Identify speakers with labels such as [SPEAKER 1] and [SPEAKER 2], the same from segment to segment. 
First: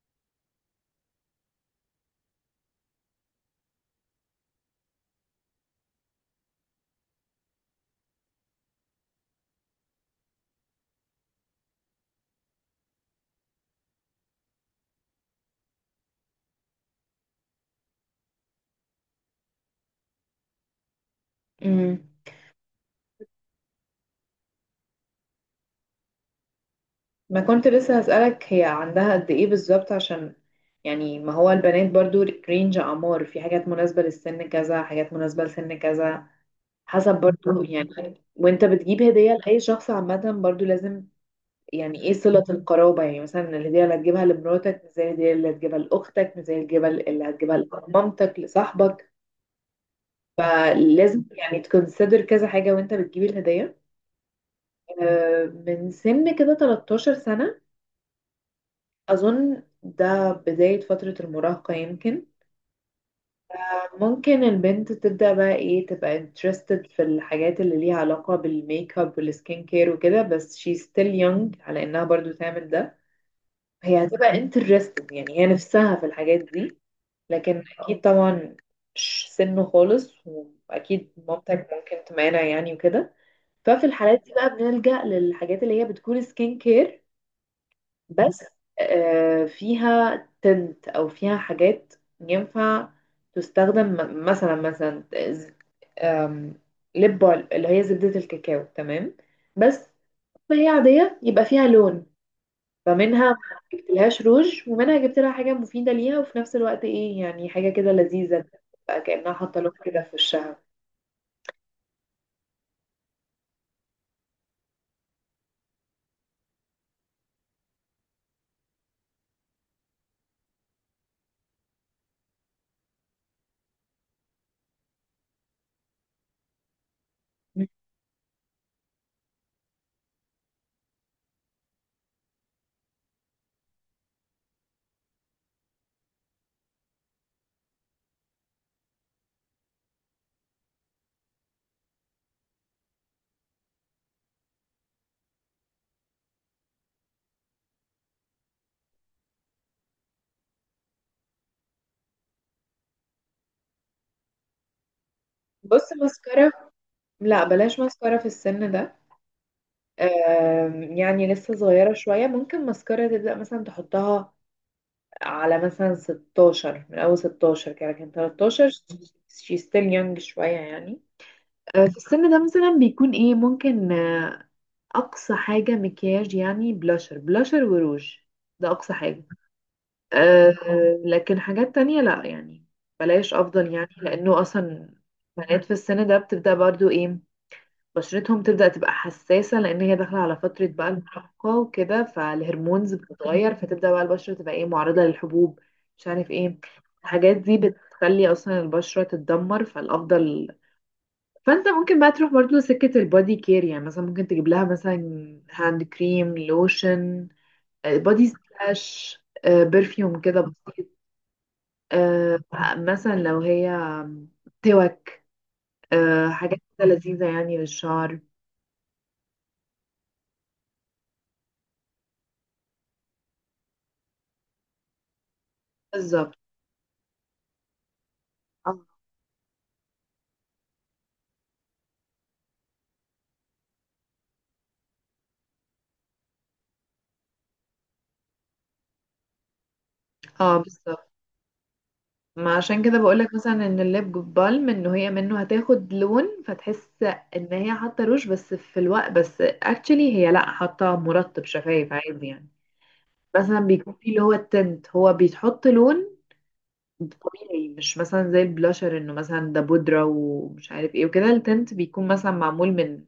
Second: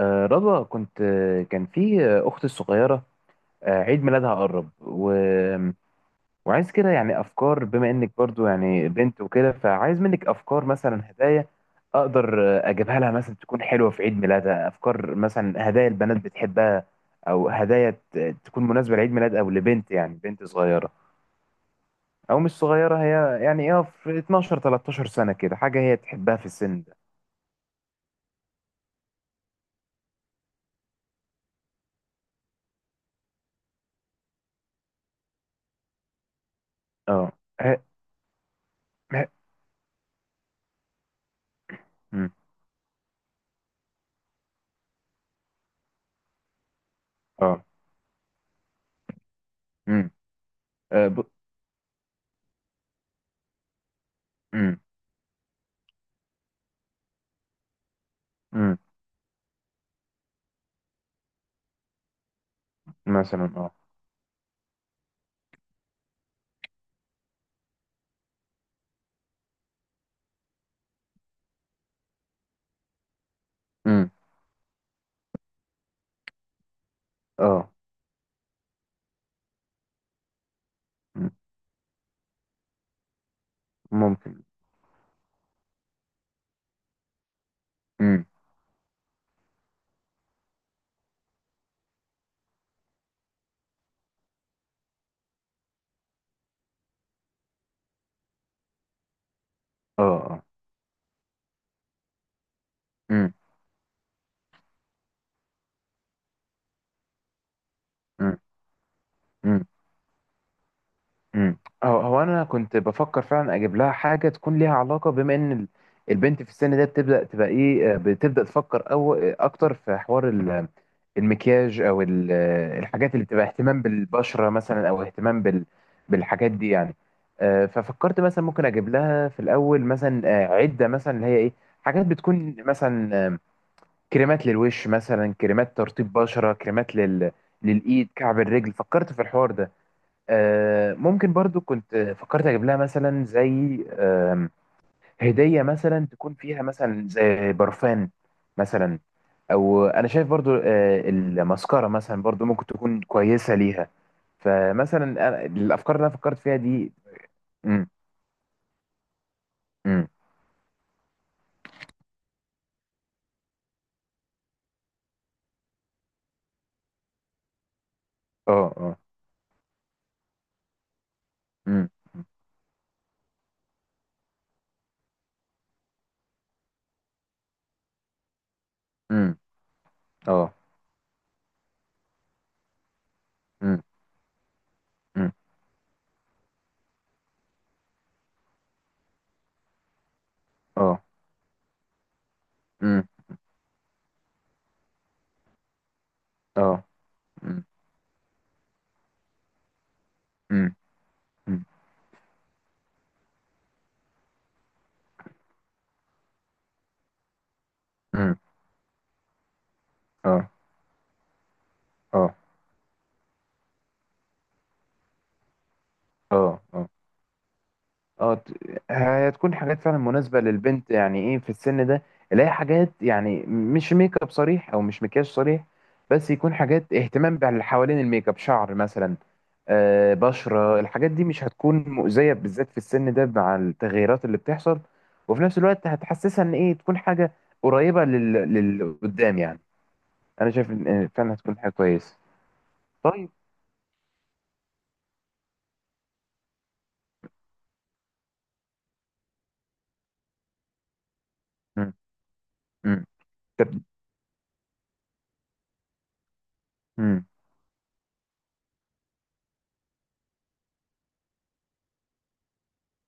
[SPEAKER 1] رضوى، كنت كان في أختي الصغيرة، عيد ميلادها قرب، وعايز كده، يعني أفكار بما إنك برضو يعني بنت وكده، فعايز منك أفكار مثلا هدايا أقدر أجيبها لها، مثلا تكون حلوة في عيد ميلادها. أفكار مثلا هدايا البنات بتحبها، أو هدايا تكون مناسبة لعيد ميلاد أو لبنت، يعني بنت صغيرة،
[SPEAKER 2] امم
[SPEAKER 1] أو مش صغيرة هي، يعني إيه، في 12 13 سنة كده، حاجة هي تحبها في السن ده.
[SPEAKER 2] ما كنت لسه هسألك هي عندها قد ايه بالظبط؟ عشان يعني ما هو البنات برضو رينج اعمار، في حاجات مناسبة للسن كذا، حاجات مناسبة لسن كذا، حسب
[SPEAKER 1] أه.
[SPEAKER 2] برضو.
[SPEAKER 1] ه-
[SPEAKER 2] يعني وانت بتجيب
[SPEAKER 1] ه-
[SPEAKER 2] هدية لأي شخص عامة برضو لازم يعني ايه
[SPEAKER 1] مم.
[SPEAKER 2] صلة القرابة. يعني مثلا الهدية اللي هتجيبها لمراتك مش زي الهدية اللي هتجيبها لأختك، مش زي الهدية اللي هتجيبها
[SPEAKER 1] أه.
[SPEAKER 2] لمامتك، لصاحبك.
[SPEAKER 1] مم. آه، ب-
[SPEAKER 2] فلازم يعني تكونسيدر كذا حاجة وانت بتجيب الهدية.
[SPEAKER 1] مم.
[SPEAKER 2] من سن كده 13 سنة
[SPEAKER 1] مم.
[SPEAKER 2] أظن ده بداية فترة المراهقة يمكن.
[SPEAKER 1] مثلا. اه.
[SPEAKER 2] ممكن البنت تبدأ بقى ايه، تبقى interested في الحاجات اللي ليها علاقة بالميك اب والسكين كير وكده، بس she still young على انها برضو تعمل ده. هي
[SPEAKER 1] امم.
[SPEAKER 2] هتبقى interested يعني هي نفسها في الحاجات دي، لكن
[SPEAKER 1] اه.
[SPEAKER 2] اكيد طبعا مش سنه خالص، واكيد
[SPEAKER 1] مم.
[SPEAKER 2] مامتك ممكن تمانع يعني وكده. ففي الحالات دي
[SPEAKER 1] ممكن.
[SPEAKER 2] بقى بنلجأ للحاجات اللي هي بتكون سكين كير
[SPEAKER 1] امم.
[SPEAKER 2] بس، فيها تنت او فيها حاجات ينفع تستخدم مثلا ز- آم، لب اللي هي زبدة الكاكاو، تمام، بس
[SPEAKER 1] اه. اه.
[SPEAKER 2] ما هي عادية، يبقى فيها لون. فمنها
[SPEAKER 1] امم.
[SPEAKER 2] ما جبتلهاش روج، ومنها جبت لها حاجة مفيدة ليها وفي نفس الوقت ايه يعني حاجة كده
[SPEAKER 1] امم.
[SPEAKER 2] لذيذة، بقى كأنها حاطة
[SPEAKER 1] امم.
[SPEAKER 2] لون كده في وشها.
[SPEAKER 1] امم. هو انا كنت بفكر فعلا اجيب لها حاجه تكون ليها علاقه، بما ان البنت في السن ده بتبدا تبقى ايه، بتبدا تفكر او اكتر في حوار المكياج، او الحاجات اللي بتبقى اهتمام بالبشره مثلا، او اهتمام بالحاجات دي يعني. ففكرت مثلا ممكن اجيب لها في الاول مثلا عده، مثلا اللي هي ايه، حاجات بتكون مثلا كريمات للوش، مثلا كريمات ترطيب بشرة، كريمات للإيد، كعب الرجل، فكرت في الحوار ده. ممكن برضو كنت فكرت أجيب لها مثلا زي هدية مثلا تكون فيها مثلا زي برفان مثلا. أو أنا شايف برضو المسكرة مثلا برضو ممكن تكون كويسة ليها. فمثلا
[SPEAKER 2] بص
[SPEAKER 1] الأفكار اللي أنا فكرت
[SPEAKER 2] ماسكارا،
[SPEAKER 1] فيها دي.
[SPEAKER 2] لا بلاش
[SPEAKER 1] مم.
[SPEAKER 2] ماسكارا في السن ده.
[SPEAKER 1] مم.
[SPEAKER 2] يعني لسه صغيرة شوية، ممكن ماسكارا تبدأ مثلا تحطها على مثلا 16، من اول 16 كده، لكن 13
[SPEAKER 1] اه. اه.
[SPEAKER 2] she still young شوية يعني.
[SPEAKER 1] مم.
[SPEAKER 2] في السن ده مثلا بيكون ايه، ممكن اقصى حاجة مكياج يعني بلاشر، بلاشر وروج، ده اقصى حاجة.
[SPEAKER 1] مم.
[SPEAKER 2] آه،
[SPEAKER 1] اه.
[SPEAKER 2] لكن حاجات تانية لا يعني، بلاش افضل
[SPEAKER 1] مم.
[SPEAKER 2] يعني. لانه اصلا
[SPEAKER 1] مم.
[SPEAKER 2] بنات في السن ده بتبدأ برضو ايه، بشرتهم تبدأ تبقى حساسة، لأن هي داخلة على فترة بقى
[SPEAKER 1] اه.
[SPEAKER 2] المراهقة وكده، فالهرمونز
[SPEAKER 1] مم.
[SPEAKER 2] بتتغير، فتبدأ بقى البشرة تبقى ايه معرضة للحبوب، مش عارف ايه.
[SPEAKER 1] اه.
[SPEAKER 2] الحاجات دي
[SPEAKER 1] مم.
[SPEAKER 2] بتخلي أصلا البشرة تتدمر، فالأفضل
[SPEAKER 1] مم. مم.
[SPEAKER 2] فأنت ممكن بقى تروح برضه سكة البادي كير. يعني مثلا ممكن تجيب لها مثلا هاند كريم، لوشن، بادي
[SPEAKER 1] مم.
[SPEAKER 2] سبلاش، برفيوم كده
[SPEAKER 1] اه.
[SPEAKER 2] بسيط،
[SPEAKER 1] اه.
[SPEAKER 2] آه، مثلا لو هي توك، حاجات
[SPEAKER 1] اه.
[SPEAKER 2] كده
[SPEAKER 1] اه.
[SPEAKER 2] لذيذة يعني للشعر.
[SPEAKER 1] اه. هتكون حاجات فعلا مناسبة للبنت، يعني ايه في السن ده، اللي هي حاجات يعني مش ميك اب صريح او مش مكياج صريح، بس
[SPEAKER 2] بالظبط.
[SPEAKER 1] يكون حاجات اهتمام باللي حوالين الميك اب، شعر مثلا، بشرة. الحاجات دي مش هتكون مؤذية بالذات في السن ده مع التغيرات اللي بتحصل، وفي نفس الوقت هتحسسها ان ايه تكون حاجة قريبة لل قدام يعني. انا
[SPEAKER 2] اه،
[SPEAKER 1] شايف إن
[SPEAKER 2] بالظبط.
[SPEAKER 1] فعلا هتكون حاجة كويسة.
[SPEAKER 2] ما عشان كده
[SPEAKER 1] طيب.
[SPEAKER 2] بقولك مثلا ان الليب بالم ان هي منه هتاخد لون، فتحس ان هي حاطه روج، بس في الوقت بس اكشلي هي لا، حاطه مرطب شفايف
[SPEAKER 1] مم.
[SPEAKER 2] عادي يعني.
[SPEAKER 1] مم.
[SPEAKER 2] مثلا
[SPEAKER 1] طب.
[SPEAKER 2] بيكون فيه اللي هو التنت، هو بيتحط لون
[SPEAKER 1] مم.
[SPEAKER 2] طبيعي، مش مثلا زي البلاشر انه مثلا ده بودره ومش عارف ايه وكده. التنت بيكون مثلا معمول من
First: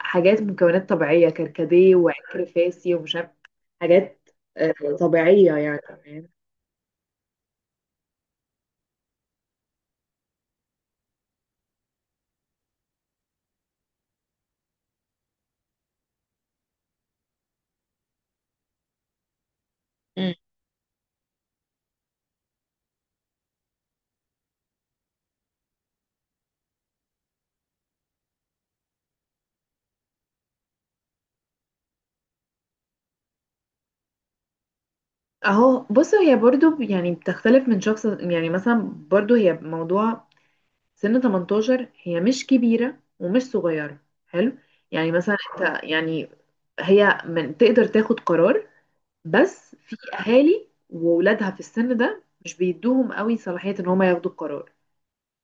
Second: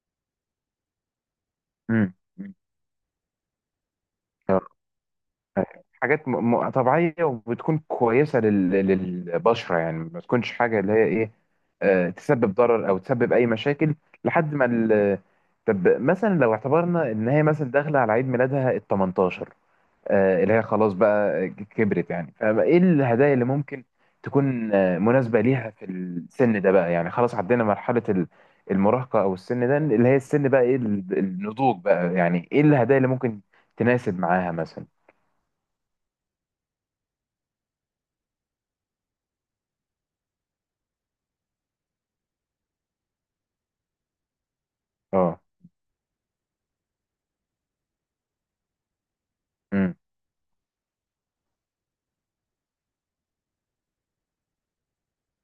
[SPEAKER 2] حاجات، مكونات طبيعيه، كركديه
[SPEAKER 1] مم.
[SPEAKER 2] وعكر
[SPEAKER 1] مم.
[SPEAKER 2] فاسي ومش عارف حاجات آه، طبيعيه يعني، فاهم؟
[SPEAKER 1] حاجات طبيعية وبتكون كويسة للبشرة، يعني ما تكونش حاجة اللي هي إيه تسبب ضرر أو تسبب أي مشاكل لحد ما طب مثلا لو اعتبرنا إن هي مثلا داخلة على عيد ميلادها ال 18، اللي هي خلاص بقى كبرت يعني، فإيه الهدايا اللي ممكن تكون مناسبة ليها في السن ده بقى، يعني خلاص عدينا مرحلة المراهقة أو السن ده، اللي هي السن بقى إيه النضوج بقى، يعني إيه الهدايا اللي ممكن تناسب معاها مثلا؟
[SPEAKER 2] اهو بص هي برضو يعني بتختلف من شخص يعني. مثلا برضو هي موضوع سن 18، هي مش كبيرة ومش صغيرة، حلو. يعني مثلا
[SPEAKER 1] اه.
[SPEAKER 2] انت يعني هي من تقدر تاخد قرار، بس في اهالي وولادها في السن ده مش بيدوهم قوي صلاحية ان هما ياخدوا القرار.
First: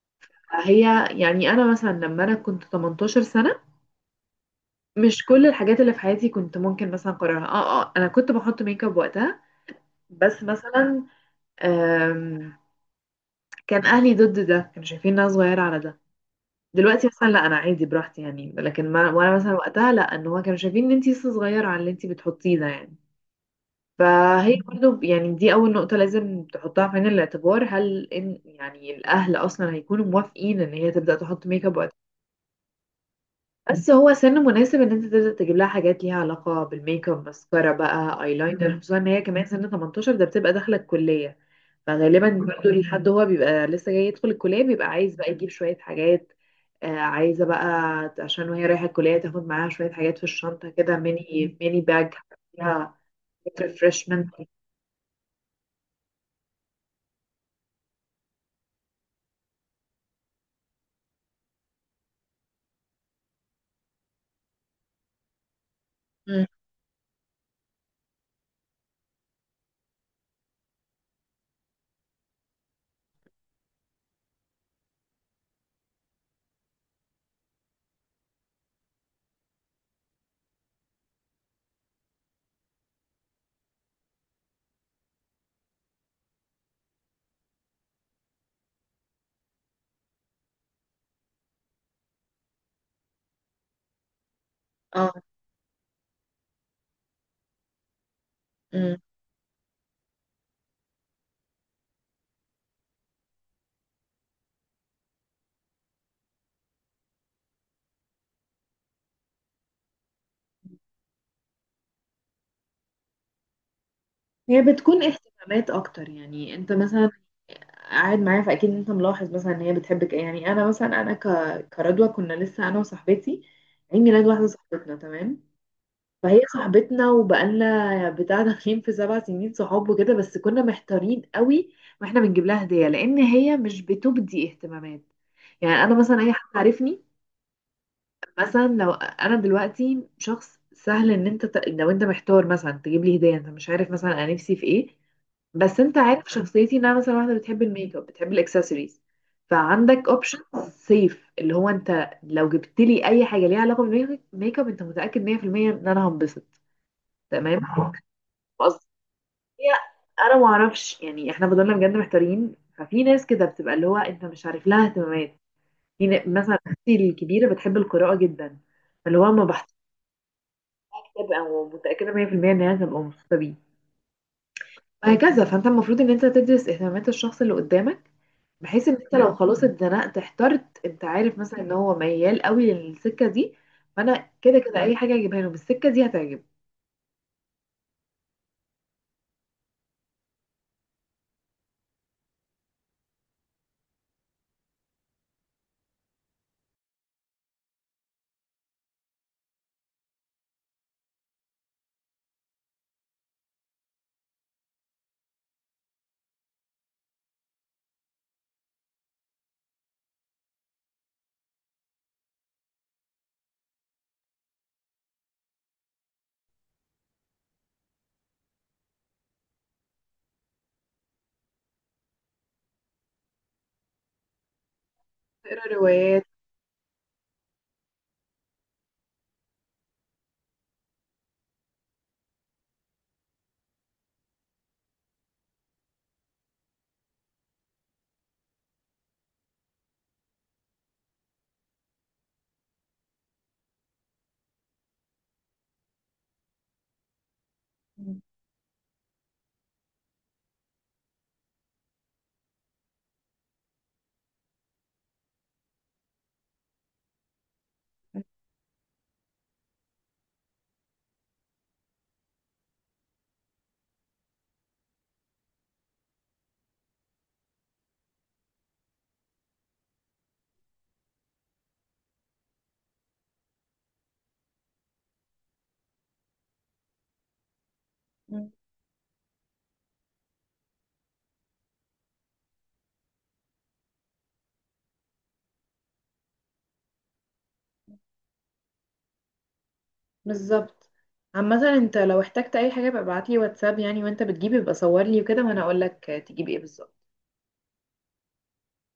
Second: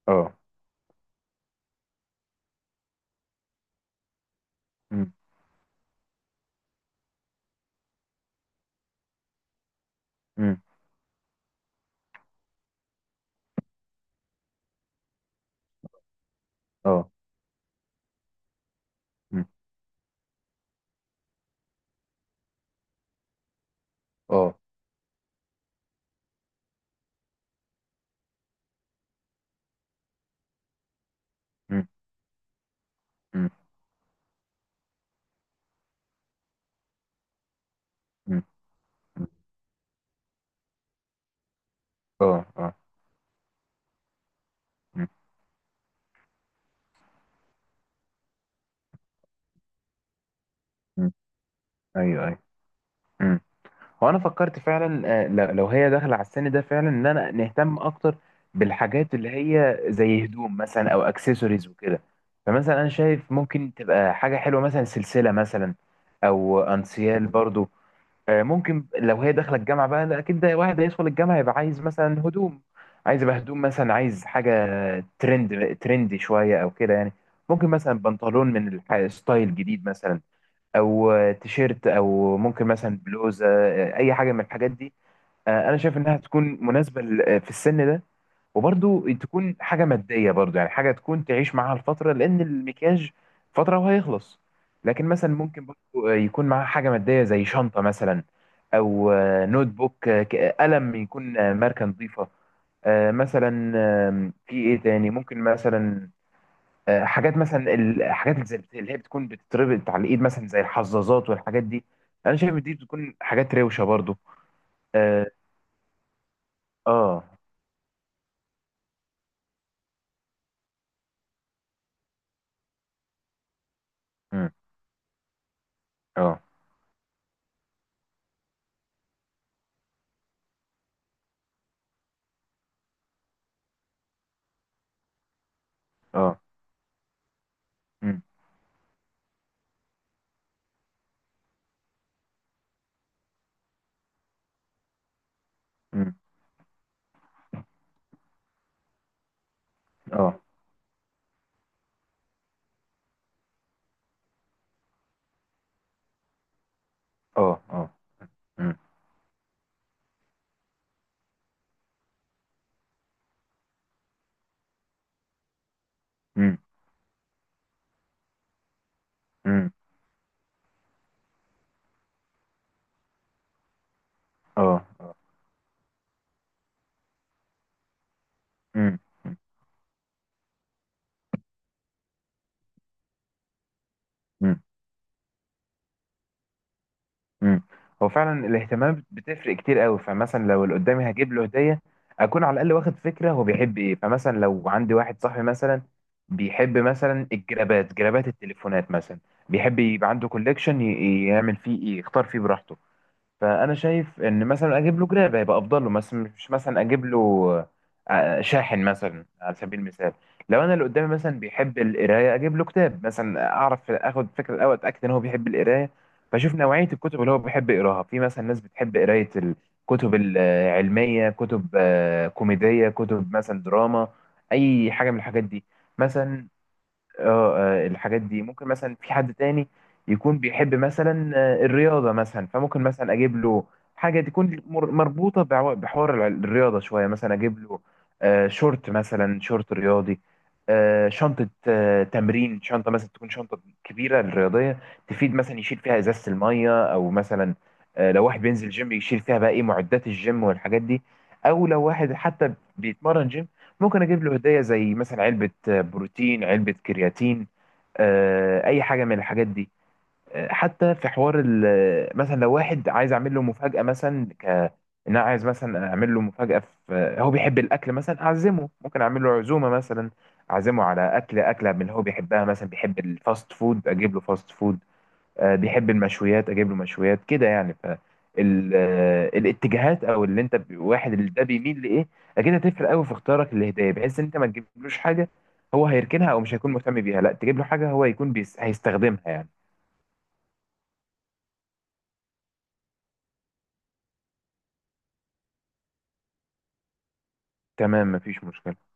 [SPEAKER 1] اه.
[SPEAKER 2] هي يعني انا مثلا لما انا كنت 18 سنة،
[SPEAKER 1] مم.
[SPEAKER 2] مش كل الحاجات اللي في حياتي كنت ممكن مثلا قررها. اه اه، انا كنت بحط ميك اب وقتها، بس
[SPEAKER 1] مم.
[SPEAKER 2] مثلا كان اهلي ضد ده، كانوا شايفين إن انا صغيره على ده. دلوقتي
[SPEAKER 1] اه.
[SPEAKER 2] مثلا لا، انا عادي براحتي يعني، لكن ما وانا
[SPEAKER 1] مم.
[SPEAKER 2] مثلا وقتها لا، ان هو كانوا شايفين ان انتي لسه صغيره على اللي انتي بتحطيه ده يعني. فهي
[SPEAKER 1] اه.
[SPEAKER 2] برضو يعني دي اول نقطه لازم تحطها في عين الاعتبار، هل ان يعني الاهل اصلا هيكونوا موافقين ان هي تبدا تحط ميك اب
[SPEAKER 1] مم.
[SPEAKER 2] وقتها.
[SPEAKER 1] مم.
[SPEAKER 2] بس هو سن مناسب ان انت تبدا تجيب لها حاجات ليها علاقه بالميك اب، ماسكارا بقى،
[SPEAKER 1] مم.
[SPEAKER 2] ايلاينر، خصوصا ان هي
[SPEAKER 1] مم.
[SPEAKER 2] كمان سن 18 ده بتبقى داخله الكليه. فغالبا
[SPEAKER 1] اه.
[SPEAKER 2] برضو
[SPEAKER 1] اه.
[SPEAKER 2] الحد هو بيبقى لسه جاي يدخل الكلية بيبقى
[SPEAKER 1] مم.
[SPEAKER 2] عايز بقى يجيب شوية حاجات. عايزة بقى عشان وهي رايحة الكلية تاخد معاها شوية حاجات في الشنطة كده،
[SPEAKER 1] مم.
[SPEAKER 2] ميني ميني باج
[SPEAKER 1] ايوه. ايوه.
[SPEAKER 2] فيها
[SPEAKER 1] مم. هو انا
[SPEAKER 2] ريفرشمنت.
[SPEAKER 1] فكرت فعلا، لو هي داخله على السن ده فعلا، ان انا نهتم اكتر بالحاجات اللي هي زي هدوم مثلا، او اكسسوارز وكده. فمثلا انا شايف ممكن تبقى حاجه حلوه، مثلا سلسله مثلا، او انسيال برضو. ممكن لو هي داخله الجامعه بقى، لا اكيد، ده واحد هيدخل الجامعه يبقى عايز مثلا هدوم، عايز يبقى هدوم مثلا، عايز حاجه ترندي شويه او كده يعني. ممكن مثلا بنطلون من ستايل جديد مثلا، او تيشيرت، او ممكن مثلا بلوزه، اي حاجه من الحاجات دي. انا شايف انها تكون مناسبه في السن ده، وبرضو تكون حاجه ماديه برضو، يعني حاجه تكون تعيش معاها الفتره، لان المكياج فتره وهيخلص. لكن
[SPEAKER 2] اه.
[SPEAKER 1] مثلا ممكن برضو يكون معاها حاجه ماديه زي شنطه مثلا،
[SPEAKER 2] مم.
[SPEAKER 1] او نوت بوك، قلم يكون ماركه نظيفه مثلا. في ايه تاني ممكن مثلا؟ حاجات مثلا، الحاجات اللي اللي هي بتكون بتتربط على الايد، مثلا زي الحظاظات والحاجات دي. انا شايف دي بتكون حاجات روشه برضو.
[SPEAKER 2] هي بتكون
[SPEAKER 1] اه.
[SPEAKER 2] اهتمامات اكتر يعني. انت مثلا
[SPEAKER 1] آه.
[SPEAKER 2] قاعد معايا فاكيد انت ملاحظ مثلا ان هي بتحبك ايه. يعني انا مثلا انا ك... كردوة كنا لسه انا وصاحبتي، عيد ميلاد واحدة صاحبتنا تمام.
[SPEAKER 1] اه.
[SPEAKER 2] فهي صاحبتنا وبقالنا يعني بتاع داخلين في سبع سنين صحاب وكده، بس كنا محتارين قوي واحنا بنجيب لها هدية، لان هي مش بتبدي اهتمامات. يعني انا مثلا اي
[SPEAKER 1] اه.
[SPEAKER 2] حد عارفني
[SPEAKER 1] امم.
[SPEAKER 2] مثلا، لو انا دلوقتي شخص سهل، ان انت لو انت محتار مثلا تجيب لي هدية، انت مش عارف مثلا انا نفسي في ايه، بس انت
[SPEAKER 1] امم.
[SPEAKER 2] عارف شخصيتي ان انا مثلا واحدة بتحب الميك اب، بتحب الاكسسوارز، فعندك اوبشن
[SPEAKER 1] اه.
[SPEAKER 2] سيف، اللي هو انت لو جبت لي اي حاجة ليها علاقة بالميك اب انت متأكد 100% ان انا هنبسط، تمام.
[SPEAKER 1] اه. اه. امم.
[SPEAKER 2] قصدي هي انا ما اعرفش يعني احنا فضلنا بجد محتارين. ففي ناس كده بتبقى اللي هو انت مش عارف لها اهتمامات، في
[SPEAKER 1] امم.
[SPEAKER 2] مثلا اختي الكبيره بتحب القراءه جدا، فاللي هو ما
[SPEAKER 1] امم.
[SPEAKER 2] بحثش كتاب او متاكده 100% ان هي هتبقى مبسوطه بيه،
[SPEAKER 1] اه. اه.
[SPEAKER 2] وهكذا. فانت المفروض ان انت تدرس اهتمامات الشخص اللي قدامك، بحيث ان
[SPEAKER 1] امم.
[SPEAKER 2] انت لو خلاص اتزنقت احترت، انت عارف مثلا ان هو ميال قوي للسكه دي، فانا كده
[SPEAKER 1] امم.
[SPEAKER 2] كده اي حاجه اجيبها له بالسكه دي هتعجبه.
[SPEAKER 1] امم. هو فعلا الاهتمام بتفرق كتير قوي. فمثلا لو اللي قدامي هجيب له هديه، اكون على الاقل واخد فكره هو بيحب ايه. فمثلا لو عندي واحد صاحبي مثلا بيحب مثلا الجرابات، جرابات التليفونات مثلا، بيحب يبقى عنده كوليكشن يعمل فيه ايه، يختار فيه براحته. فانا شايف ان مثلا اجيب له جراب هيبقى افضل له، مثلا مش مثلا اجيب له شاحن مثلا، على سبيل المثال. لو انا اللي قدامي مثلا بيحب القرايه، اجيب له كتاب مثلا، اعرف اخد فكره الاول، اتاكد ان هو بيحب القرايه، فاشوف نوعيه الكتب اللي هو بيحب يقراها. في مثلا ناس بتحب قرايه الكتب العلميه، كتب كوميديه، كتب مثلا دراما، اي حاجه من الحاجات دي
[SPEAKER 2] تقرا روايات.
[SPEAKER 1] مثلا. اه، الحاجات دي ممكن مثلا في حد تاني يكون بيحب مثلا الرياضة مثلا، فممكن مثلا أجيب له حاجة تكون مربوطة بحوار الرياضة شوية، مثلا أجيب له شورت، مثلا شورت رياضي، شنطة تمرين، شنطة مثلا تكون شنطة كبيرة الرياضية، تفيد مثلا يشيل فيها إزازة المية، أو مثلا لو واحد بينزل جيم يشيل فيها بقى إيه معدات الجيم والحاجات دي. أو لو واحد حتى بيتمرن جيم، ممكن اجيب له هديه زي مثلا علبه بروتين، علبه كرياتين، اي حاجه من الحاجات دي. حتى في حوار مثلا لو واحد عايز اعمل له مفاجاه مثلا، إن انا عايز مثلا اعمل له مفاجاه، في هو بيحب الاكل مثلا اعزمه، ممكن اعمل له عزومه مثلا، اعزمه على اكل اكله من اللي هو بيحبها، مثلا بيحب الفاست فود اجيب له فاست فود، بيحب المشويات اجيب له مشويات كده يعني. ف ال- آه، الاتجاهات او اللي انت واحد اللي ده بيميل لايه، اكيد هتفرق قوي في اختيارك للهدايا، بحيث ان انت ما تجيبلوش حاجه هو هيركنها او مش هيكون مهتم بيها، لا تجيب له حاجه هو يكون هيستخدمها يعني.
[SPEAKER 2] بالظبط. عامة انت لو احتجت اي حاجة يبقى ابعتلي واتساب يعني، وانت بتجيبي يبقى صورلي وكده وانا اقولك تجيبي ايه بالظبط.
[SPEAKER 1] تمام، مفيش مشكله.